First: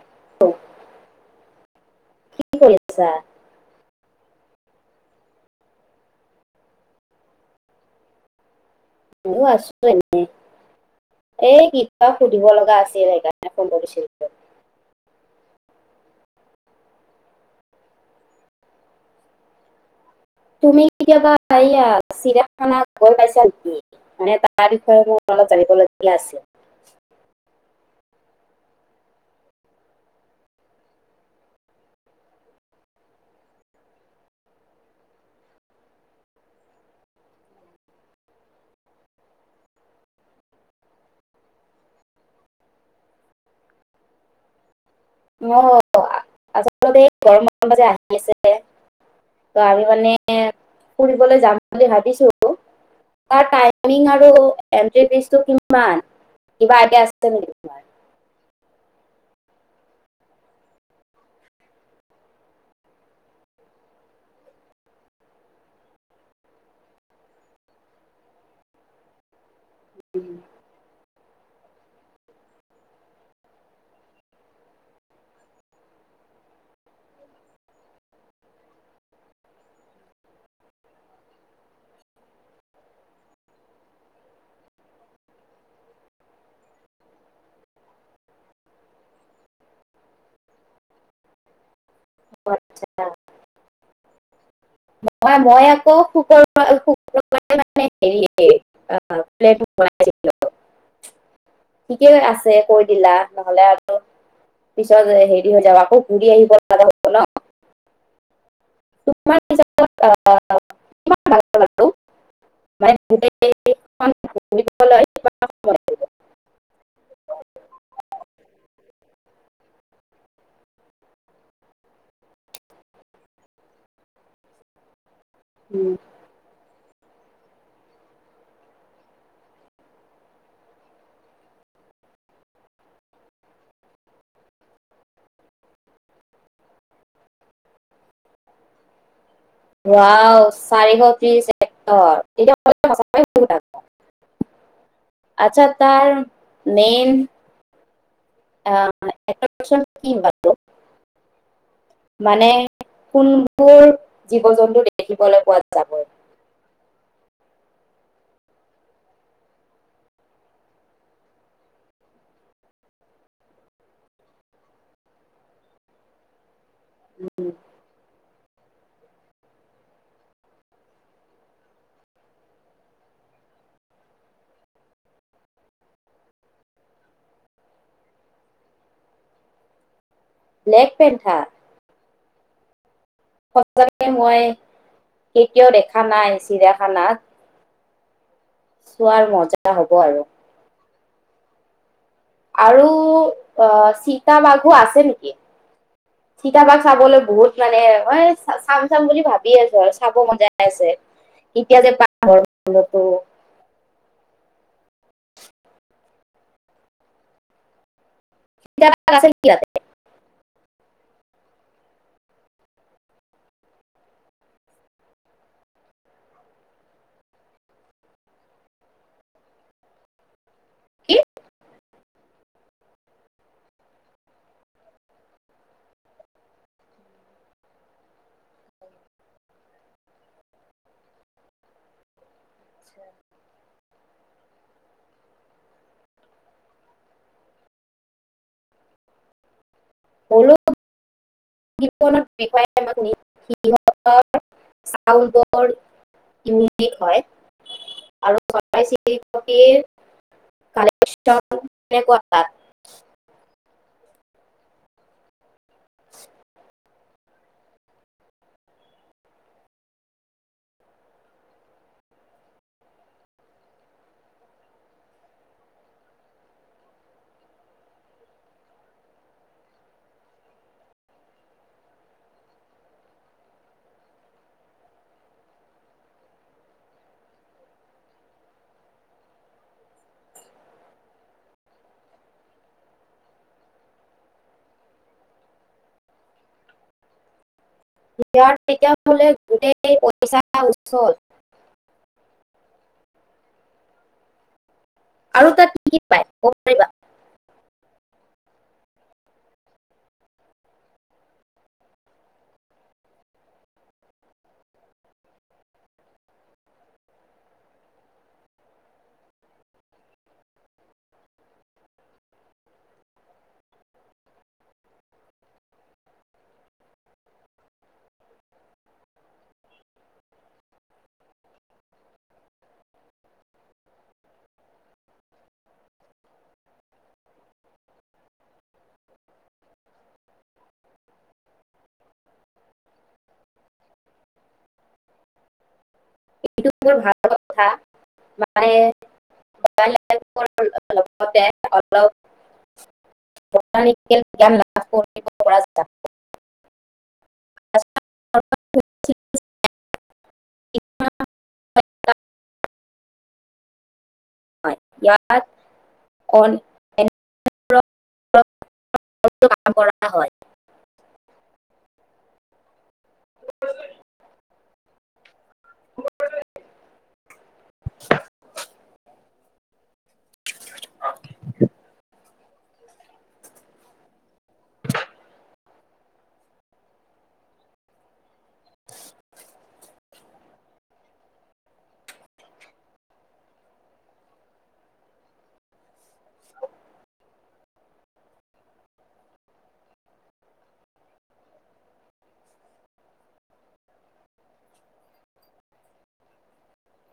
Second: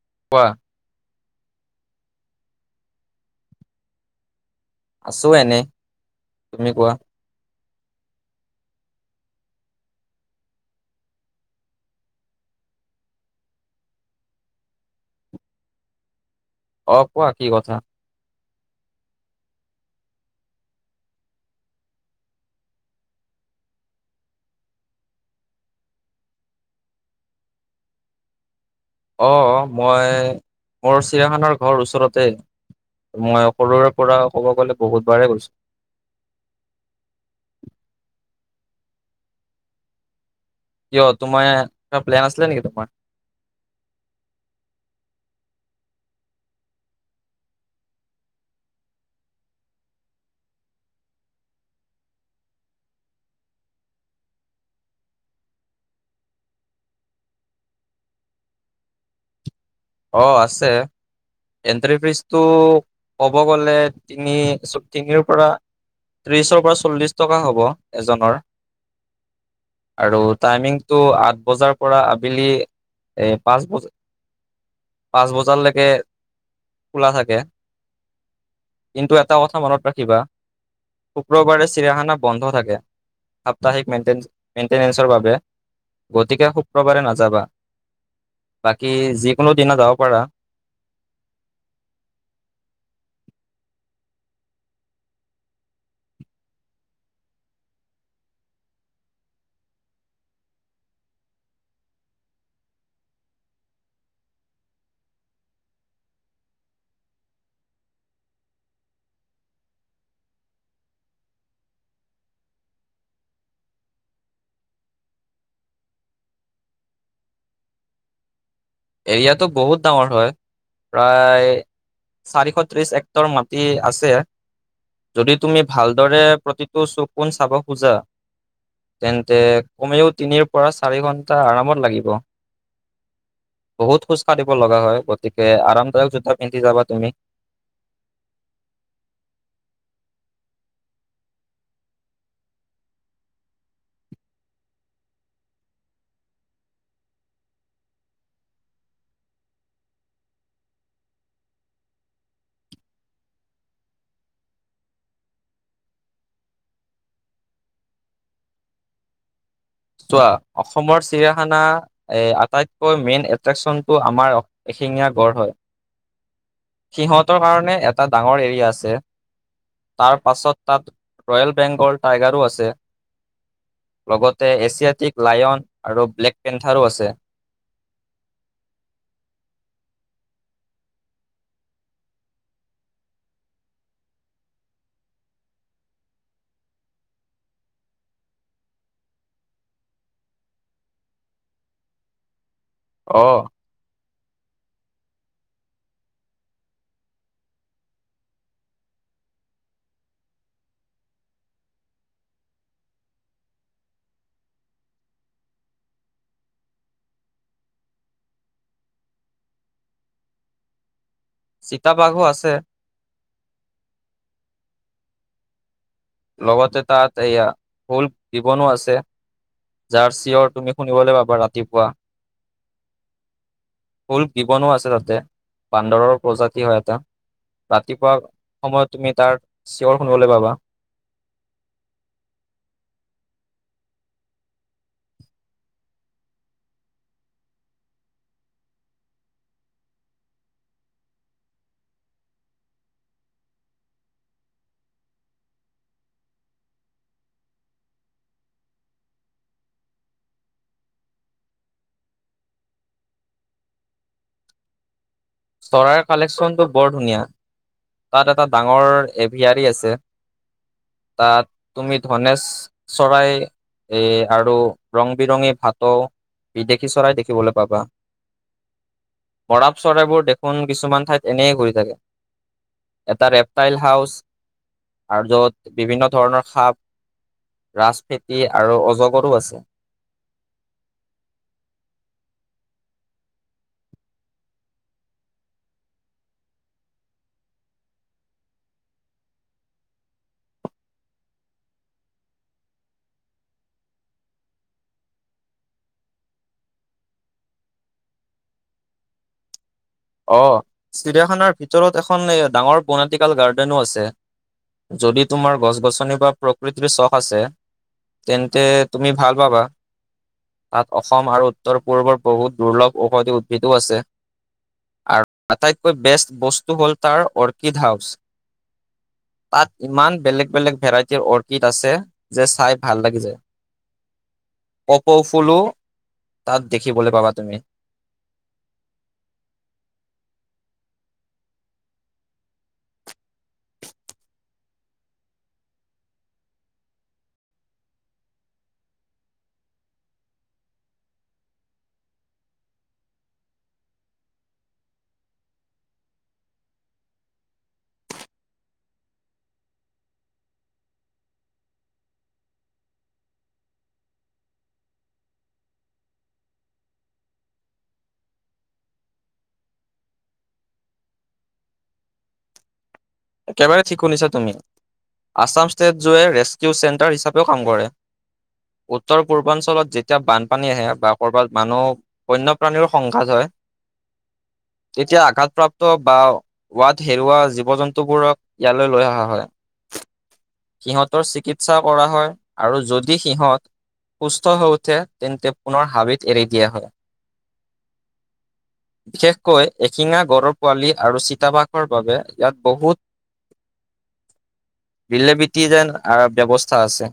[unintelligible] কি কৰিছা? আছো এনে তুমি কোৱা। মই আছো এনে, এই কিবা সুধিব লগা আছিল সেইকাৰণে ফোন কৰিছিলো। অ কোৱা কি কথা। তুমি কেতিয়াবা চিৰাখানা গৈ পাইছা নেকি? মানে তাৰ বিষয়ে মোৰ অলপ জানিবলগীয়া আছিল। অ মই মোৰ চিৰিয়াখানাৰ ঘৰ ওচৰতে মই সৰুৰে পৰা ক'ব গ'লে বহুতবাৰে গৈছো। কিয় তোমাৰ এটা প্লেন আছিলে নেকি তোমাৰ? অ আচলতে এইৰ ব আহিছে ত আমি মানে ফুৰিবলৈ যাম বুলি ভাবিছো তাৰ টাইমিং আৰু এনটি ফিছটোকিমান কিবা আইডিয়া আছে নেকি তোমা অঁ আছে এন্ট্ৰি ফিজটো ক'ব গ'লে তিনি তিনিৰ পৰা ত্ৰিছৰ পৰা চল্লিছ টকা হ'ব এজনৰ। আৰু অ' টাইমিংটো আঠ বজাৰ পৰা আবেলি পাঁচ বজাত পাঁচ বজালৈকে খোলা থাকে, কিন্তু এটা কথা মনত ৰাখিবা শুক্ৰবাৰে চিৰিয়াখানা বন্ধ থাকে সাপ্তাহিক মেই মেইনটেনেসৰ বাবে গতিকে শুক্ৰবাৰে নাযাবা বাকী যি কোনোদিনা যাব পাৰা। মই মই আকৌ শুক্ৰবাৰে মানে হেৰি পেলেনটো কৰা আছিলে ঠিকেই আছে কৈ দিলা নহলে আৰু পিছত হেৰি হৈ যাব আকৌ ঘুৰি আহিব হেল্ল [unintelligible] এৰিয়াটো বহুত ডাঙৰ হয় প্ৰায় চাৰিশ ত্ৰিশ এক্টৰ মাটি আছে যদি তুমি ভালদৰে প্ৰতিটো চকুন চাব খোজা তেন্তে কমেও তিনিৰ পৰা চাৰি ঘণ্টা আৰামত লাগিব। বহুত খোজ কাঢ়িব লগা হয় গতিকে আৰামদায়ক জোতা পিন্ধি যাবা তুমি। ৱাৱ চাৰিশ ত্ৰিশ হেক্টৰ [unintelligible] আটছা তাৰ মেইন অহ এ কি বাৰু মানে কোনবোৰ জীৱ জন্তু দেখিবলৈ পোৱা যাব? চোৱা অসমৰ চিৰিয়াখানা আটাইতকৈ মেইন এট্ৰেকশচনটো আমাৰ এশিঙীয়া গড় হয়। সিহঁতৰ কাৰণে এটা ডাঙৰ এৰিয়া আছে তাৰ পাছত তাত ৰয়েল বেংগল টাইগাৰো আছে লগত এছিয়াটিক লায়ন আৰু ব্লেক পেন্থাৰো আছে নেগ পেনথা সঁচাকে মই কেতিয়াও দেখা নাই চিৰাখানাত চোৱাৰ মজা হ'ব আৰু আৰু অ চি চিতাবাঘো আছে নেকি চিতাবাঘ চাবলৈ বহুত মানে হয় চাম চাম বুলি ভাবি আছো আৰু চাব মনজাই আছে কেতিয়া যে পাম চিতাবাঘ আছে নেকি তাতে চিতাবাঘো আছে লগতে তাত এয়া ফুল দিবনো আছে য়াৰ চিয়ৰ তুমি শুনিবলৈ পাবা ৰাতিপুৱা শুল দিবনো আছে তাতে বান্দৰৰ প্ৰজাতি হয় এটা ৰাতিপুৱা সময়ত তুমি তাৰ চিঞৰ শুনিবলৈ পাবা আচ্ছা হলৌ বিষয় সিহঁতৰ চাউল বৰ ইউনিক হয় আৰু চৰাই চিৰিকটীৰ কালেকচন কেনেকুৱা তাত চৰাইৰ কালেকশ্যনটো বৰ ধুনীয়া তাত এটা ডাঙৰ এভিয়াৰী আছে তাত তুমি ধনেশ চৰাই এ আৰু ৰং বিৰঙী ভাটৌ বিদেশী চৰাই দেখিবলৈ পাবা বৰাপ চৰাইবোৰ দেখোন কিছুমান ঠাইত এনেই ঘূৰি থাকে এটা ৰেপটাইল হাউচ আৰু য'ত বিভিন্ন ধৰণৰ সাপ ৰাজফেতি আৰু অজগৰো আছে ইয়াৰ তেতিয়া হলে গোটেই পইচা উচল আৰু তাত কি কি পায় কব পাৰিবা অ চিৰিয়াখানাৰ ভিতৰত এখন ডাঙৰ বনেটিকেল গাৰ্ডেনো আছে যদি তোমাৰ গছ গছনি বা প্ৰকৃতিৰ চখ আছে তেন্তে তুমি ভাল পাবা তাত অসম আৰু উত্তৰ পূৰ্বৰ বহুত দুৰ্লভ ঔষধি উদ্ভিদো আছে আৰু আটাইতকৈ বেষ্ট বস্তু হ'ল তাৰ অৰ্কিড হাউচ তাত ইমান বেলেগ বেলেগ ভেৰাইটিৰ অৰ্কিড আছে যে চাই ভাল লাগি যায় কপৌফুলো তাত দেখিবলৈ পাবা তুমি কিন্তু মোৰ ভাল কথা মায়ে কি [unintelligible] ইয়াত কৰা হয় ঠিক শুনিছা তুমি আাচাম স্থেষ্ট ৰেচকিও চোৰ হিচাপে কাম কৰে উত্তৰ পূৰ্বাঞ্চলত যেতিয়া বানপানী আহে বা ক'ৰবাত মানুহ বন্য প্ৰাণীৰ সংঘাত হয় তেতিয়া আঘাতপ্ৰাপ্ত বা ৱাদ হেৰুওৱা জীৱ জন্তু টো বোৰক ইয়াত লৈ অহা হয় সিহঁতৰ চিকিৎসা কৰা হয় আৰু যদি সিহঁত সুস্থ হৈ উঠে তেন্তে পুনৰ হাবিত এৰি দিয়া হয় বিশেষকৈ এশিঙা গড়ৰ পোৱালি আৰু চিতাবাসৰ বাবে ইয়াত বহুত বিলেবিতি যেন ব্যৱস্থা আছে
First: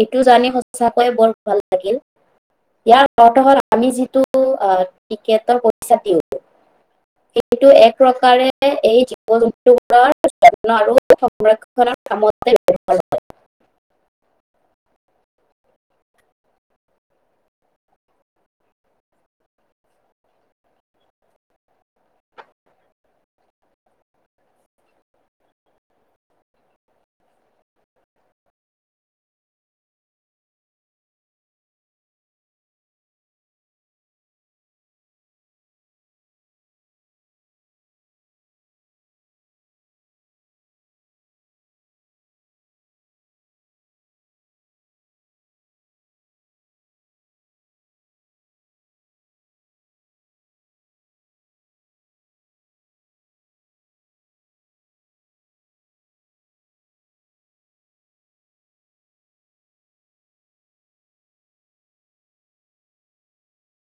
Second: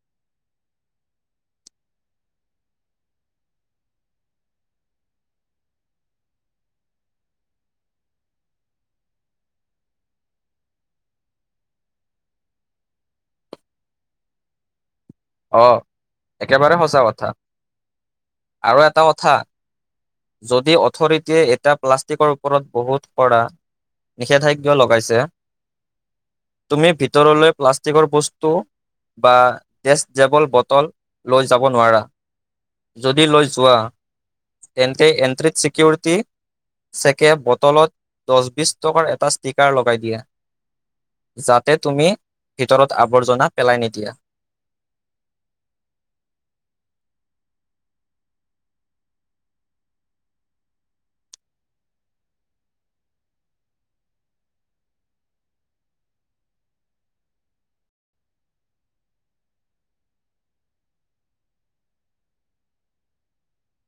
এইটো জানি সঁচাকৈয়ে বৰ ভাল লাগিল ইয়াৰ অৰ্থ হল আমি যিটো আহ টিকেটৰ পইচা দিওঁ সেইটো এক প্ৰকাৰে এই জীৱ জন্তুবোৰৰ আৰু সংৰক্ষণৰ কামতে হয় অ একেবাৰে সঁচা কথা আৰু এটা কথা যদি অথৰিটিয়ে এটা প্লাষ্টিকৰ ওপৰত বহুত কৰা নিষেধাজ্ঞ লগাইছে তুমি ভিতৰলৈ প্লাষ্টিকৰ বস্তু বা টেষ্টডেবল বটল লৈ যাব নোৱাৰা যদি লৈ যোৱা তেন্তে এণ্ট্ৰিত চিকিউৰিটি চেকে বটলত দহ বিছ টকাৰ এটা ষ্টিকাৰ লগাই দিয়া যাতে তুমি ভিতৰত আৱৰ্জনা পেলাই নিদিয়া